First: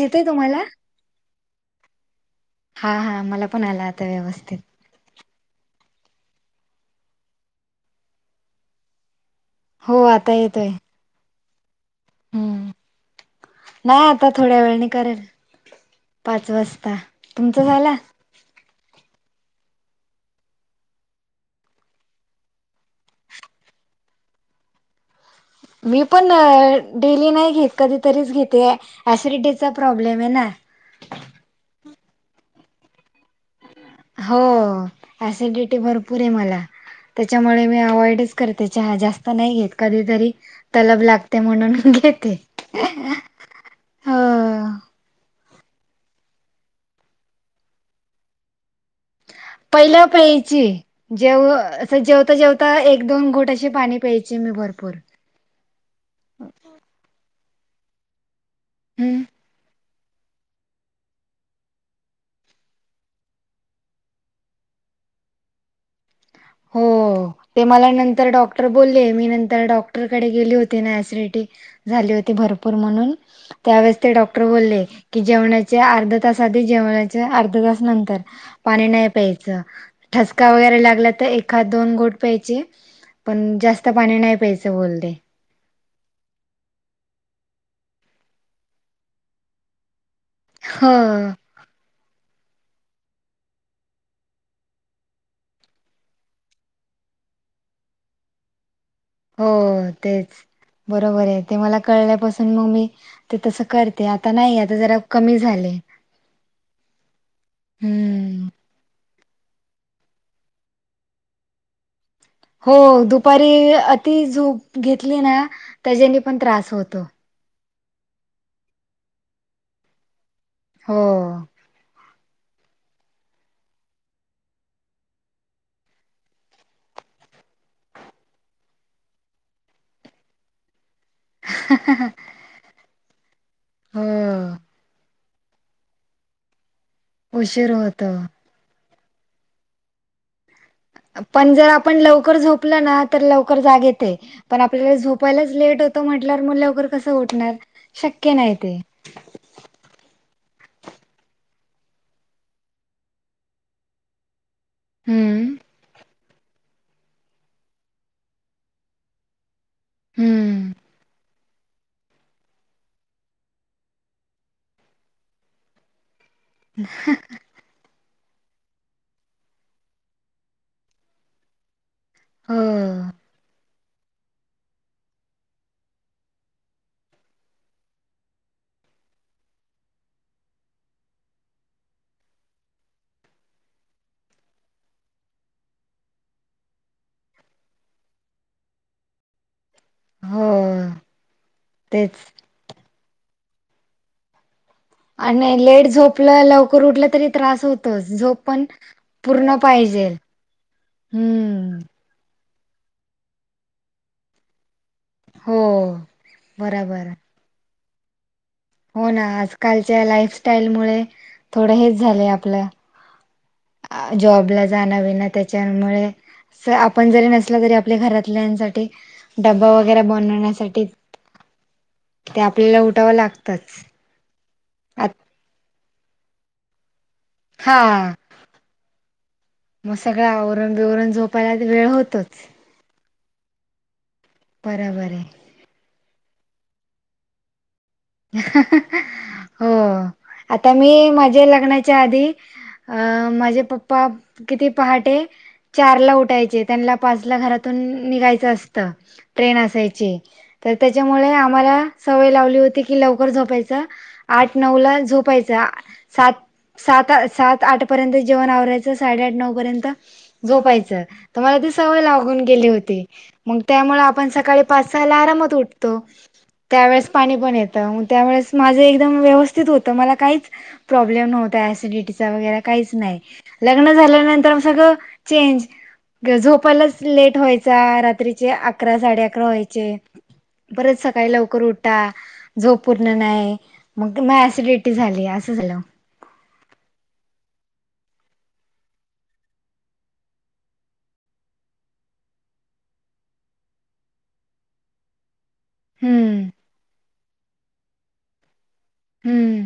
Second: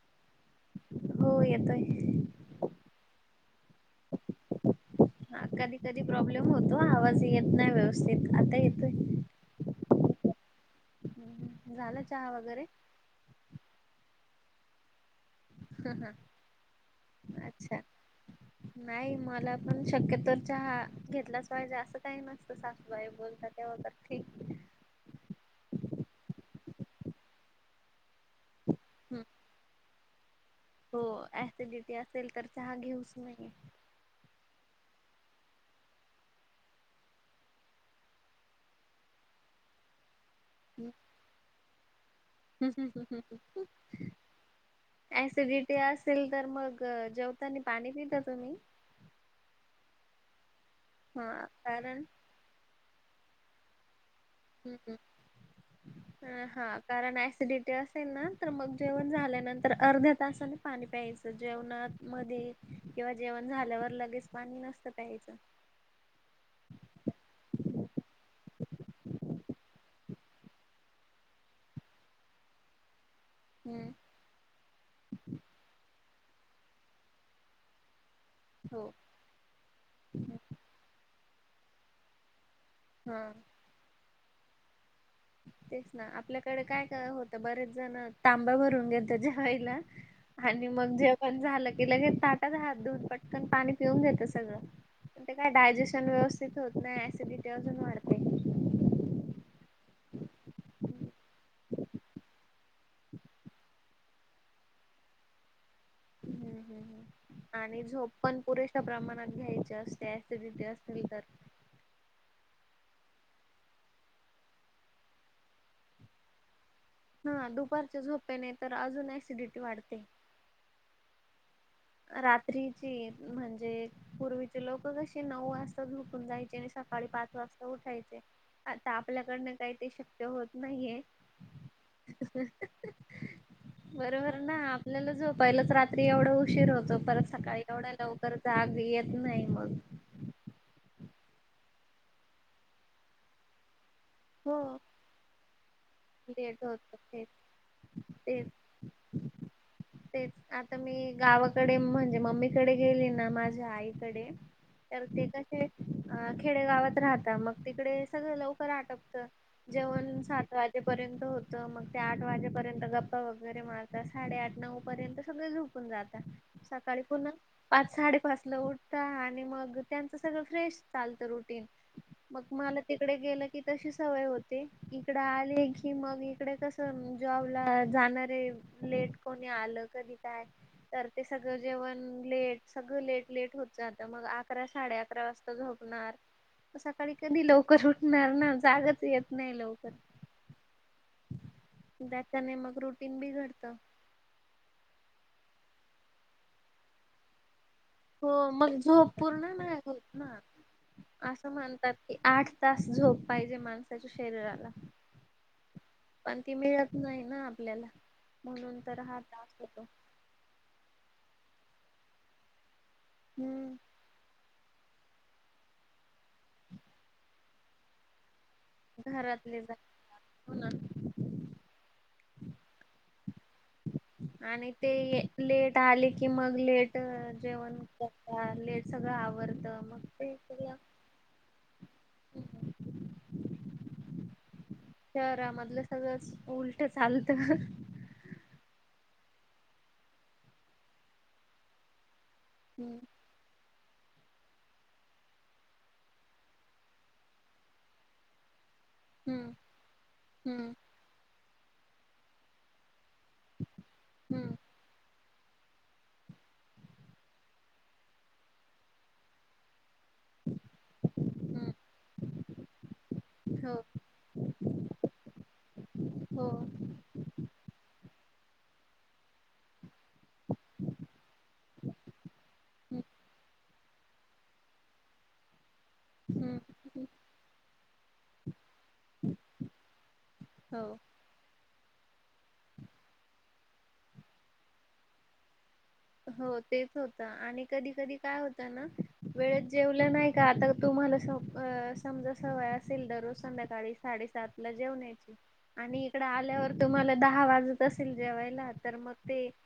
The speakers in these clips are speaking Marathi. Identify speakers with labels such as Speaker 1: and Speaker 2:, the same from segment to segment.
Speaker 1: येतय तुम्हाला
Speaker 2: हो येतोय
Speaker 1: हा हा मला पण आला आता व्यवस्थित.
Speaker 2: हा कधी कधी प्रॉब्लेम होतो आवाज येत नाही व्यवस्थित आता येतोय.
Speaker 1: हो आता येतय.
Speaker 2: झालं चहा वगैरे?
Speaker 1: नाय आता थोड्या वेळनी करेल.
Speaker 2: हम्
Speaker 1: पाच वाजता.
Speaker 2: हम
Speaker 1: तुमचा
Speaker 2: आच्छा.
Speaker 1: झाला?
Speaker 2: नाही मला पण शक्यतो चहा घेतलाच पाहिजे असं काही नसतं सासूबाई बोलतात. त्या वोलतात ठीक्.
Speaker 1: मी पण अ डेली नाही घेत कधीतरीच घेते ऍ ऍसिलीटीचा प्रॉब प्रॉब्लेमना. [unintelligible]
Speaker 2: हो ऍसिडिटी असेल तर चहा घेऊच नये.
Speaker 1: हो ऍसिडिटी भरपूर आहे मला. त्याच्यामुळे मी अवॉइडच करते चहा जास्त नाही घेत कधीतरी तलब लागते म्हणून घेते.
Speaker 2: हम हम हम हम हम हं.
Speaker 1: हो
Speaker 2: ऍसिडिटी आसेल तर मग अ जेवतानी पाणी पिता तुम्ही?
Speaker 1: पहिल् प्यायची
Speaker 2: हा
Speaker 1: जेव
Speaker 2: कारण
Speaker 1: असं जेवता जेवता एक दोन घोट अशे पाणी प्यायची ना भरपूर.
Speaker 2: हां हा कारण ऍसिडिटी असेल ना तर मग जेवण
Speaker 1: हम्म
Speaker 2: झाल्यानंतर अर्ध्या तासाने पाणी प्यायचं जेवणा मध्ये किंवा जेवण झाल्यावर लगेच पाणी नसतं प्यायचं.
Speaker 1: हो. ते मला नंतर डॉक्टर बोलले मी नंतर डॉक्टरकडे गेले होते ना ऍसलीटी झाली होती भरपूर म्हणून
Speaker 2: हम्म
Speaker 1: त्यावेळेस ते डॉक्टर बोलले की जेवणाच्या आर्धा तास आधी जेवणाच्या आर्धा तास नंतर पाणी
Speaker 2: हो.
Speaker 1: नाही प्यायचं ठसका वगैरे लागला तर, एकात दोन घोट प्यायचे.
Speaker 2: हा
Speaker 1: पण जास्त पाणी नाही प्यायचं बोलते.
Speaker 2: तेच ना, आपल्याकडे काय काय होतं बरेच जण, तांब्या भरून घेतात जेवायला. आणि
Speaker 1: हो
Speaker 2: मग जेवन झालं की लगे, ताटात हात धुवून पटकन पाणी पिऊन घेतात सगळं. पण ते काय डायजेशन व्यवस्थित होत नाही, ऍसिडिटी अजून वाढते.
Speaker 1: हो हो तेच
Speaker 2: हम्म
Speaker 1: बरोबर आहे. ते मला कळल्यापासून मग मी ते तस करते. आता नाही आता जरा कमी झाले.
Speaker 2: आणि झोप पण
Speaker 1: हम्म
Speaker 2: पुरे शा प्रमाणात घ्यायची असते. ऍसिडिटी असेल तर
Speaker 1: हो दुपारी अति झूप घेतली ना, त्याच्यानी पण त्रास होतो.
Speaker 2: हा दुपारच्या झोपेने तर अजून ऍसिडिटी वाढते.
Speaker 1: हो ओ.
Speaker 2: रात्रीची म्हणजे पूर्वीचे लोक कशी नऊ वाजता झोपून जायची? आणि सकाळी पाच वास्था उठायचे आता आपल्याकडनं काय ते शक्य होत नाईये. [unintelligible]
Speaker 1: हो
Speaker 2: बरोबर ना, आपल्याला जो पहिलंच राहत रात्री एवढा उशीर होतो, परत सकाळी
Speaker 1: उशीर
Speaker 2: एवढं
Speaker 1: होतो
Speaker 2: लवकर जाग येत नाही मग
Speaker 1: पण जर आपण लवकर झोपलो ना, तर लवकर जाग येते
Speaker 2: हो
Speaker 1: पण आपल्याला झोप झोपायलाच लेट होतो, म्हटल्यावर मग
Speaker 2: लेट
Speaker 1: लवकर
Speaker 2: होत
Speaker 1: कसं उठणार? शक्य नाही ते.
Speaker 2: हम् हम. [unintelligible] तेच आता मी गावाकडे म्हणजे मम्मीकडे, गेली ना माझ्या आईकडे. तर ते
Speaker 1: हम्म
Speaker 2: कसे अ खेडेगावात राहता, मग तिकडे सगळं लवकर आटपत. जेवन सात
Speaker 1: हम्म
Speaker 2: वाज ता होत. मग ते आठ वाजेपर्यंत गप्पा वगैरे मारतात. साडेआठ नऊ पर्यंत सगळे झोपूण जातात. सकाळी पुन्हा पाच साडेपाच ला उठता आणि मग त्यांचं सगळं फ्रेश चालतं रुटीन मग
Speaker 1: हो
Speaker 2: मला तिकडे गेलं की, तशी सवय होते इकड आल. ले की, मग इकडे कस जॉब ला जाणार ए लेट कोणी आलं कधी काय? तर ते सगळं जेवण लेट, सगळं लेट लेट होत जातं, मग अकरा साडे अकरा वाजता झोपणार सकाळी कधी लवकर उठणार ना? जागच येत नाही लवकर.
Speaker 1: हो अ.
Speaker 2: त्याच्याने मग रुटीन बीघडतं.
Speaker 1: आणि लेट झोपलं, लवकर उठलं, तरी त्रास होत.
Speaker 2: हो मग झोप पूर्ण नाई होत
Speaker 1: पाहिजे
Speaker 2: ना आसं
Speaker 1: हम्म
Speaker 2: म्हणतात. आठ तास झोप पाहिजे, माणसाच्या शरीराला
Speaker 1: हो
Speaker 2: पण ती मिळत
Speaker 1: बराबर
Speaker 2: नाही ना आपल्याला म्हणून तर
Speaker 1: हो
Speaker 2: हा
Speaker 1: ना,
Speaker 2: त्रास होतो
Speaker 1: आजकालच्या लाईफस्टाईल मुळे थोडं हेच झालंय आपलं
Speaker 2: हम्म.
Speaker 1: जॉबला जाण बिना त्याच्यामुळे कस आपण जरी नसलो, तरी आपल्या घरातल्यासाठी ते
Speaker 2: घरातले
Speaker 1: डबा
Speaker 2: जा
Speaker 1: वगैरे
Speaker 2: हो ना
Speaker 1: बनवण्यासाठी ते आपल्याला उठावं लागतंच.
Speaker 2: आणि ते लेट आले की मग लेट अ जेवण
Speaker 1: हा
Speaker 2: करता लेट, सगळं आवरत मग
Speaker 1: सगळं
Speaker 2: ते
Speaker 1: आवरून
Speaker 2: सगळ.
Speaker 1: बिवरून झोपायला वेळ होतोच बरोबर आहे
Speaker 2: शहरामधलं सगळंच उलट चालतं.
Speaker 1: [unintelligible] हो आता मी माझ लग्नाच्या आधी
Speaker 2: हम्म
Speaker 1: अं माझे पप्पा किती पहाटे चार ला उठायचे, त्यांना पाच ला घरातून निघायचं असत.
Speaker 2: हम्म
Speaker 1: ट्रेन असायची,
Speaker 2: हम्म
Speaker 1: तर त्याच्यामुळे आम्हाला सवय लावली होती, की लव कर झोपायच,
Speaker 2: हम्म
Speaker 1: आठ नऊ ला झोपायच. सात सात सात आठ पर्यंत जेवण आवरायचं, साडेआठ नऊ पर्यंत झोपायचं, तर मला ती
Speaker 2: हम्म
Speaker 1: सवय लागून गेली होती. मग
Speaker 2: हो
Speaker 1: त्यामुळे आपण सकाळी पाच सहा ला आरामात उठतो
Speaker 2: हो
Speaker 1: त्यावेळेस पाणी पण ये ग त्यावेळेस माझे एकदम व्यवस् स्थित होत मला काही प्रॉब्लेम नव्हता ऍसिडिटीचा वगेरे काहीच
Speaker 2: हम्म
Speaker 1: नाही. लग्न झाल्यानंतर न सगळं चेंज व्हय झोपायलाच
Speaker 2: हम्म
Speaker 1: लेट व्हायचा रात्रीचे अकरा साडे अकरा व्हायचे.
Speaker 2: हो
Speaker 1: परत सकाळी लवकर उठा झोप पूर्ण नाही. मग ना ऍसिडिटी झाली असं झालं.
Speaker 2: हो तेच होत आणि कधी कधी काय होत ना वेळेत जेवलं नाय का आता तुम्हाला सप अ समजा सवय असेल दररोज संध्याकाळी साडेसात ला जेवण्याची आणि इकडं
Speaker 1: हम्म
Speaker 2: आल्यावर तुम्हाला दहा वाजत असेल जेवायला तर मग ते
Speaker 1: हम्म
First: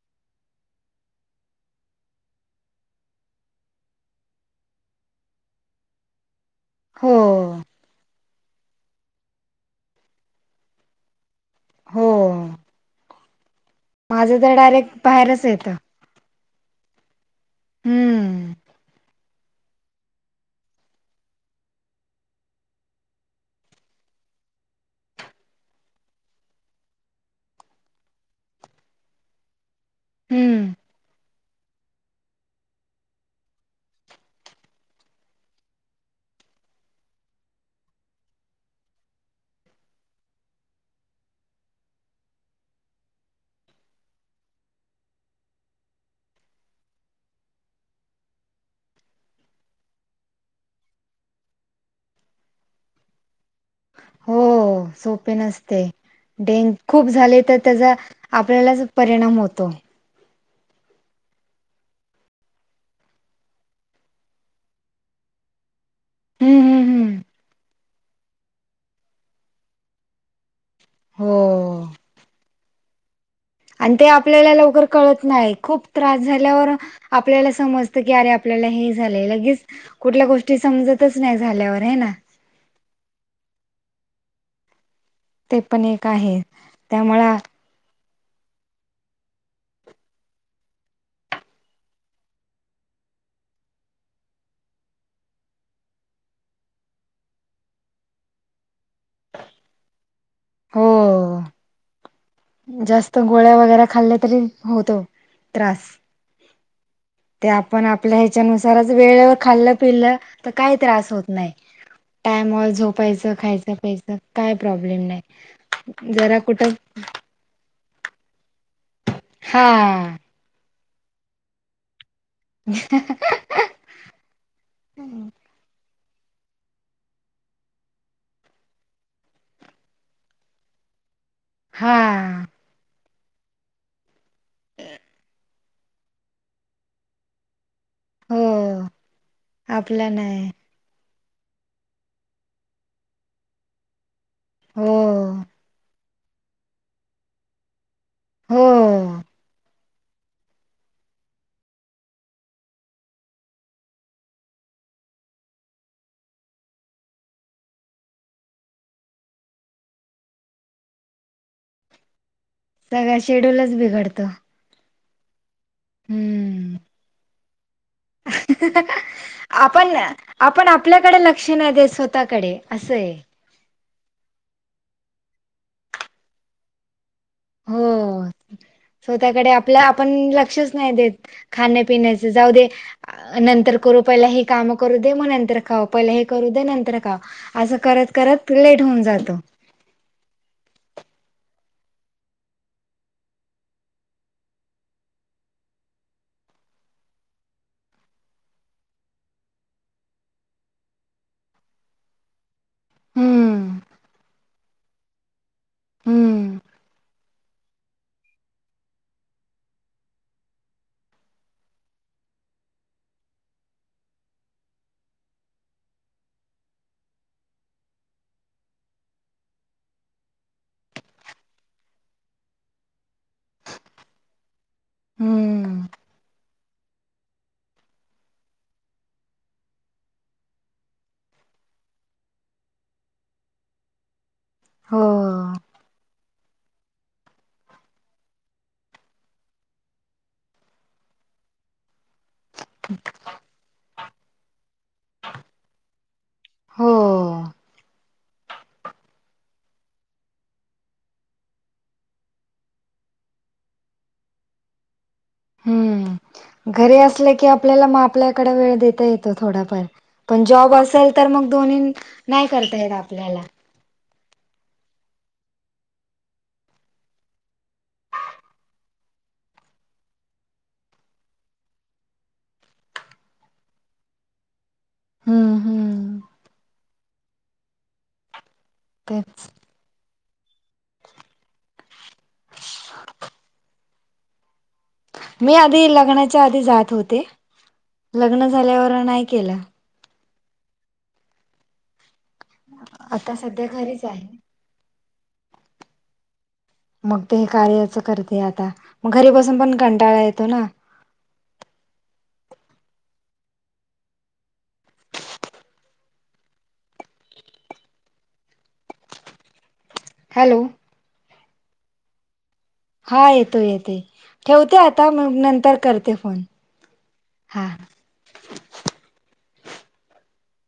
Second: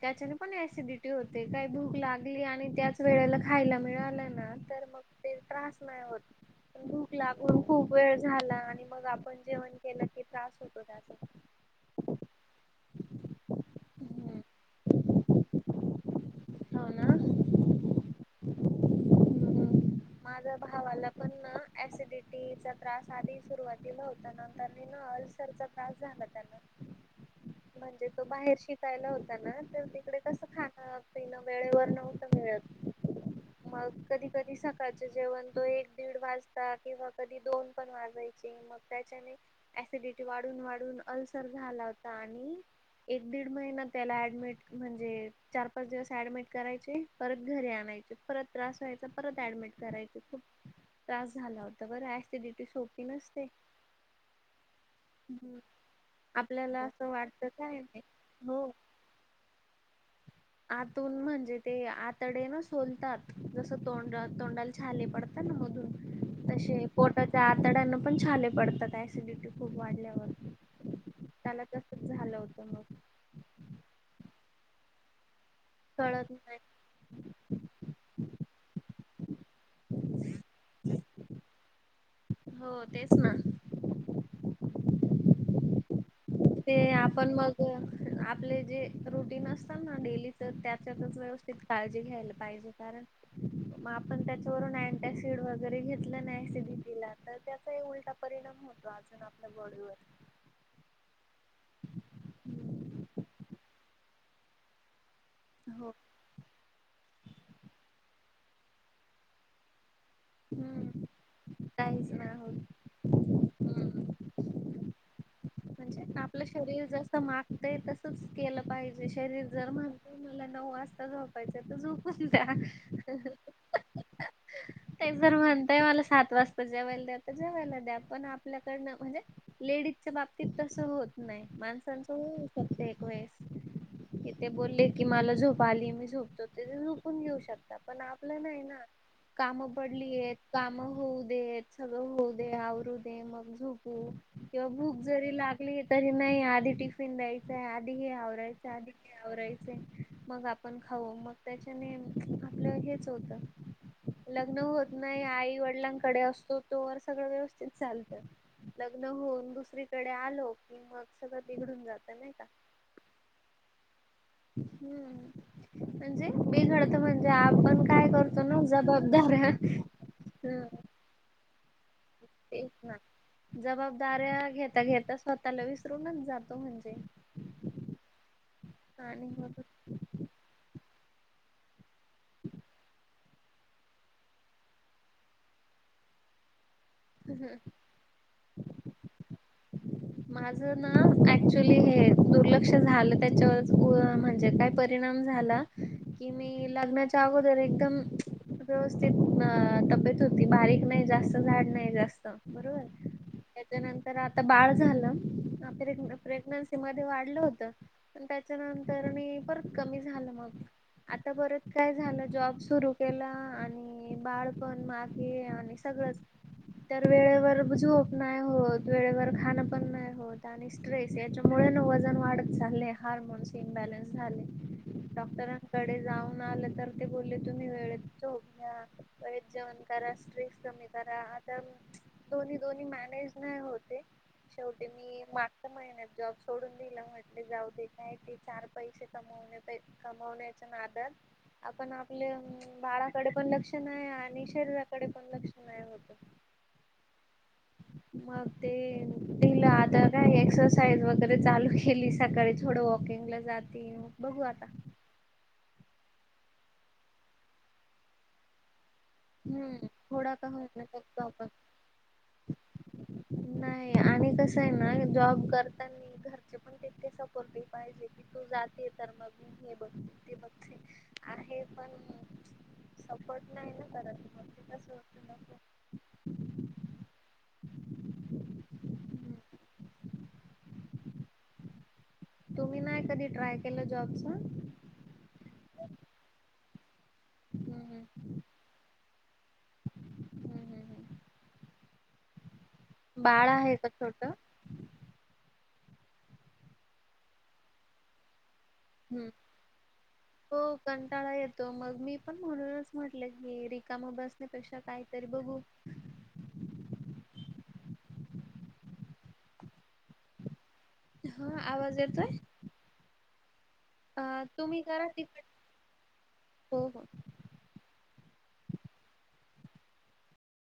Speaker 2: त्याच्या पण एसिडिटी होते काही भूक लागली आणि त्याच वेळेला खायला मिळालं ना तर मग ते त्रास नाही होत.
Speaker 1: हो
Speaker 2: भूक लागून खूप वेळ झाला आणि मग आपण जेवण केलं की त्रास होतो त्याचा
Speaker 1: हो! माझं
Speaker 2: हम्म
Speaker 1: तर डायरेक्ट बाहेरच येतं.
Speaker 2: हो ना!
Speaker 1: हम्म!
Speaker 2: माझा भावाला पण एसिडिटीचा त्रास आधी सुरवातीला होता नंतर ना नंतर त्रास झाला त्याला म्हणजे तो बाहेर शिकायला होता ना तर तिकडे कसं
Speaker 1: हम्म
Speaker 2: खाण पिण वेळेवर नव्हत मिळत मग कधी कधी सका त्याचे जेवण ते एक दीड वाजता किंवा कधी दोन पण वाजायचे मग त्याच्याने एसिडिटी वाढून वाढून अल्सर झाला होता आणि एक दीड महिना त्याला ॲडमिट म्हणजे चार पाच दिवस ॲडमिट करायचे परत घरी आणायचे परत त्रास व्हायचा परत ऍडमिट करायच खूप त्रास झाला होता बरं ऍसिडिटी सोपी नसते
Speaker 1: हो सोपी नसते. डेंक
Speaker 2: आपल्याला
Speaker 1: खूप
Speaker 2: असं
Speaker 1: झाले
Speaker 2: वाटत
Speaker 1: तर
Speaker 2: काय
Speaker 1: त्याचा
Speaker 2: नाही हो
Speaker 1: आपल्यालाच परिणाम होतो.
Speaker 2: आतून म्हणजे ते आतडे ना सोलतात जसं तोंड तोंडाला छाले पडतात ना मधून
Speaker 1: हम्म हम्म
Speaker 2: तसे
Speaker 1: हम्म
Speaker 2: पोटाच्या आतड्यांना पण छाले पडतात. एसिडीटी खूप वाढल्यावरती
Speaker 1: हो!
Speaker 2: त्याला तसच झालं होतं मग
Speaker 1: आणि ते आपल्याला लवकर कळत नाही खूप त्रास
Speaker 2: कळत नाही
Speaker 1: झाल्यावर आपल्याला समज त की अरे आपल्याला हे झाल्याल लगेच कुठल्या गोष्टी समजतच नाही झाल्यावर व्हय ना.
Speaker 2: हो तेच ना!
Speaker 1: ते पण एक आहे!
Speaker 2: ते
Speaker 1: त्यामुळे
Speaker 2: आपण मग आपले जे रुटीन असतात ना डेलीच त्याच्यातच व्यवस्थित काळजी घ्यायला पाहिजे कारण मग आपण त्याच्यावरून अँटसिड वगैरे घेतलं ना एसिडिटीला तर त्याचाही उलटा परिणाम होत अजून आपल्या बॉडीवर
Speaker 1: हो जास्त गोळ्या वगेरे खाल्ल्या तरी होतो. त्रास!
Speaker 2: हो.
Speaker 1: ते आपण आपल्या ह्याच्यानुसारच वेळेवर खाल्लं पिलं तर काही
Speaker 2: हम्म
Speaker 1: त्रास होत नाही
Speaker 2: काहीच नाही
Speaker 1: टाइमाव झोपायचं खायचं
Speaker 2: होत
Speaker 1: प्यायच काय प्रॉब्लेम नाही.
Speaker 2: म्हणजे
Speaker 1: जरा
Speaker 2: आपलं
Speaker 1: कुठं
Speaker 2: शरीर जास्त मा ते तसच केलं पाहिजे शरीर
Speaker 1: हा
Speaker 2: जर म्हणत मला नऊ वाजता झोपायच तर झु [inaudible] ते जर म्हणतय मला सात वाजता जेवायला द्या तर जेवायला द्या पण आपल्याकडनं म्हणजे लेडीजच्या बाबतीत तसं होत नाही.
Speaker 1: हा
Speaker 2: माणसांचं होऊ शकत एक वेळेस. कि ते बोलले की, मला झोप आली. मी झोपतो. ते झोपून घेऊ शक ता. पण आपलं
Speaker 1: हो
Speaker 2: नाही ना, काम
Speaker 1: आपला
Speaker 2: पडलीयेत.
Speaker 1: नाही
Speaker 2: कामं होऊ देत. सगळं होऊ दे. आवरू दे. मग झोपू किंवा
Speaker 1: हो
Speaker 2: भूक जरी लागली तरी नाही. आधी टिफिन द्यायचाय. आधी हे
Speaker 1: हो
Speaker 2: आवरायचं. आधी हे आवरायचंय. मग आपण खाऊ. मग त्याच्याने आपलं हेच होतं. लग्न होत नाही. आई वडिलांकडे असतो, तोवर सगळं व्यवस्थित चालतं. लग्न होऊन दुसरीकडे आलो की, मग सगळं बिघडून जातं. नाही का.
Speaker 1: सगळा शेड्यूलच बिघडतो.
Speaker 2: हम्म. म्हणजे
Speaker 1: हम्म
Speaker 2: बिघडत, म्हणजे आपण काय करतो ना, जबाबदाऱ्या
Speaker 1: आपण आपण आपल्याकडे लक्ष नाही देसत.
Speaker 2: तेच ना. जबाबदाऱ्या घेता -घेता स्वतःला विसरूनच जातो, म्हणजे.
Speaker 1: हो.
Speaker 2: आणि
Speaker 1: स्वतःकडे
Speaker 2: मग
Speaker 1: आपलं, आपण लक्षच नाही देत. खाण्यापिण्याचे जाऊ दे. आ नंतर करू, पहिला हे काम करू दे. मग नंतर खाऊ. पहिलं हे करू दे नंतर का. असं करत -करत लेट होऊन जातं.
Speaker 2: माझ ना, ऍक्च्युली हे दुर्लक्ष झालं. त्याच्यावरच उ म्हणजे का पर परीणाम झाला. कि मी लग्नाच्या अगोदर एकदम व्यवस्थित अ तब्येत होती. बारीक नाही, जास्त जाड नाही. जास्त हं, बरोबर.
Speaker 1: हम्म
Speaker 2: त्याच्यानंतर आता बाळ झालं. प्रेग्नं
Speaker 1: हम्म,
Speaker 2: -प्रेग्नन्सी मध्ये वाढलं होतं. पण, त्याच्यानंतर मी, परत कमी झालं मग. आता परत काय झालं? जॉब सुरू केला आणि आणि बाळपण मागे आणि सगळंच तर वेळेवर झोप नाही होत. वेळेवर खाण पण नाही होत. आणि स्ट्रेस याच्यामुळे ना, वजन वाढत चाललंय. हार्मोन्स इम्बॅलन्स झाले.
Speaker 1: हम्म,
Speaker 2: डॉक्टरांकडे जाऊन आलं तर ते बोलले तुम्ही वेळेत झोप घ्या. वेळेत जेवण करा. स्ट्रेस कमी करा. आता दोन्हाय दोन्ही मॅनेज नाही होते. शेवटी
Speaker 1: हो,
Speaker 2: मी माग महिन्यात जॉब सोडून दिलं. म्हटले जाऊ दे, काय ते चार पैसे कमवणे पे कमवण्याच्या नादात आपण आपले [unintelligible] बाळाकडे पण लक्ष नाही आणि शरीराकडे पण लक्ष नाही होत.
Speaker 1: हो.
Speaker 2: मग ते दिलं. आता काय, एक्सरसाइज वगैरे चालू केली. सकाळी थोडं वॉकिंगला जाती. मग, बघू आता.
Speaker 1: हम्म. घरी असले की, आपल्याला मा आपल्याकडे वेळ देता येत तो थोडाफार.
Speaker 2: हम्म थोडा
Speaker 1: पण
Speaker 2: का
Speaker 1: जॉब
Speaker 2: होईना
Speaker 1: असेल
Speaker 2: करतो
Speaker 1: तर
Speaker 2: आपण
Speaker 1: मग दोन्ही, नाही करता येत आपल्याला.
Speaker 2: ह. आणि कसय ना, जॉब करतानी घरचे पण तितके सपोर्टिंग पाहिजे की, तू जाते तर मग, मी हे बघते ते बघते. आहे पण, सपोर्ट नाही ना करत. असं होतं.
Speaker 1: हम्म,
Speaker 2: नको
Speaker 1: हम्. तेच.
Speaker 2: तुम्ही नाही कधी ट्राय केलं, जॉबच.
Speaker 1: मी आधी, लग्नाच्या आधी जात होते.
Speaker 2: हम्, हम्.
Speaker 1: लग्न झाल्यावर नाही केलं आता
Speaker 2: बाळ
Speaker 1: सध्या
Speaker 2: आहे का
Speaker 1: घरीच
Speaker 2: छोट
Speaker 1: मग ते हे कार्यच करते आता मग
Speaker 2: हम्म.
Speaker 1: घरी बसून पण कंटाळा येतो
Speaker 2: हो
Speaker 1: ना
Speaker 2: कंटाळा येतो मग मी पण म्हणूनच म्हटलं की रिकामा बसण्यापेक्षा कायतरी बघू
Speaker 1: हॅलो
Speaker 2: हा आवाज येतोय
Speaker 1: हा येतो येतो
Speaker 2: अ,
Speaker 1: ठेवते
Speaker 2: तुम्ही करा
Speaker 1: आता मग
Speaker 2: तिकड
Speaker 1: नंतर करते फोन
Speaker 2: हो हो
Speaker 1: हा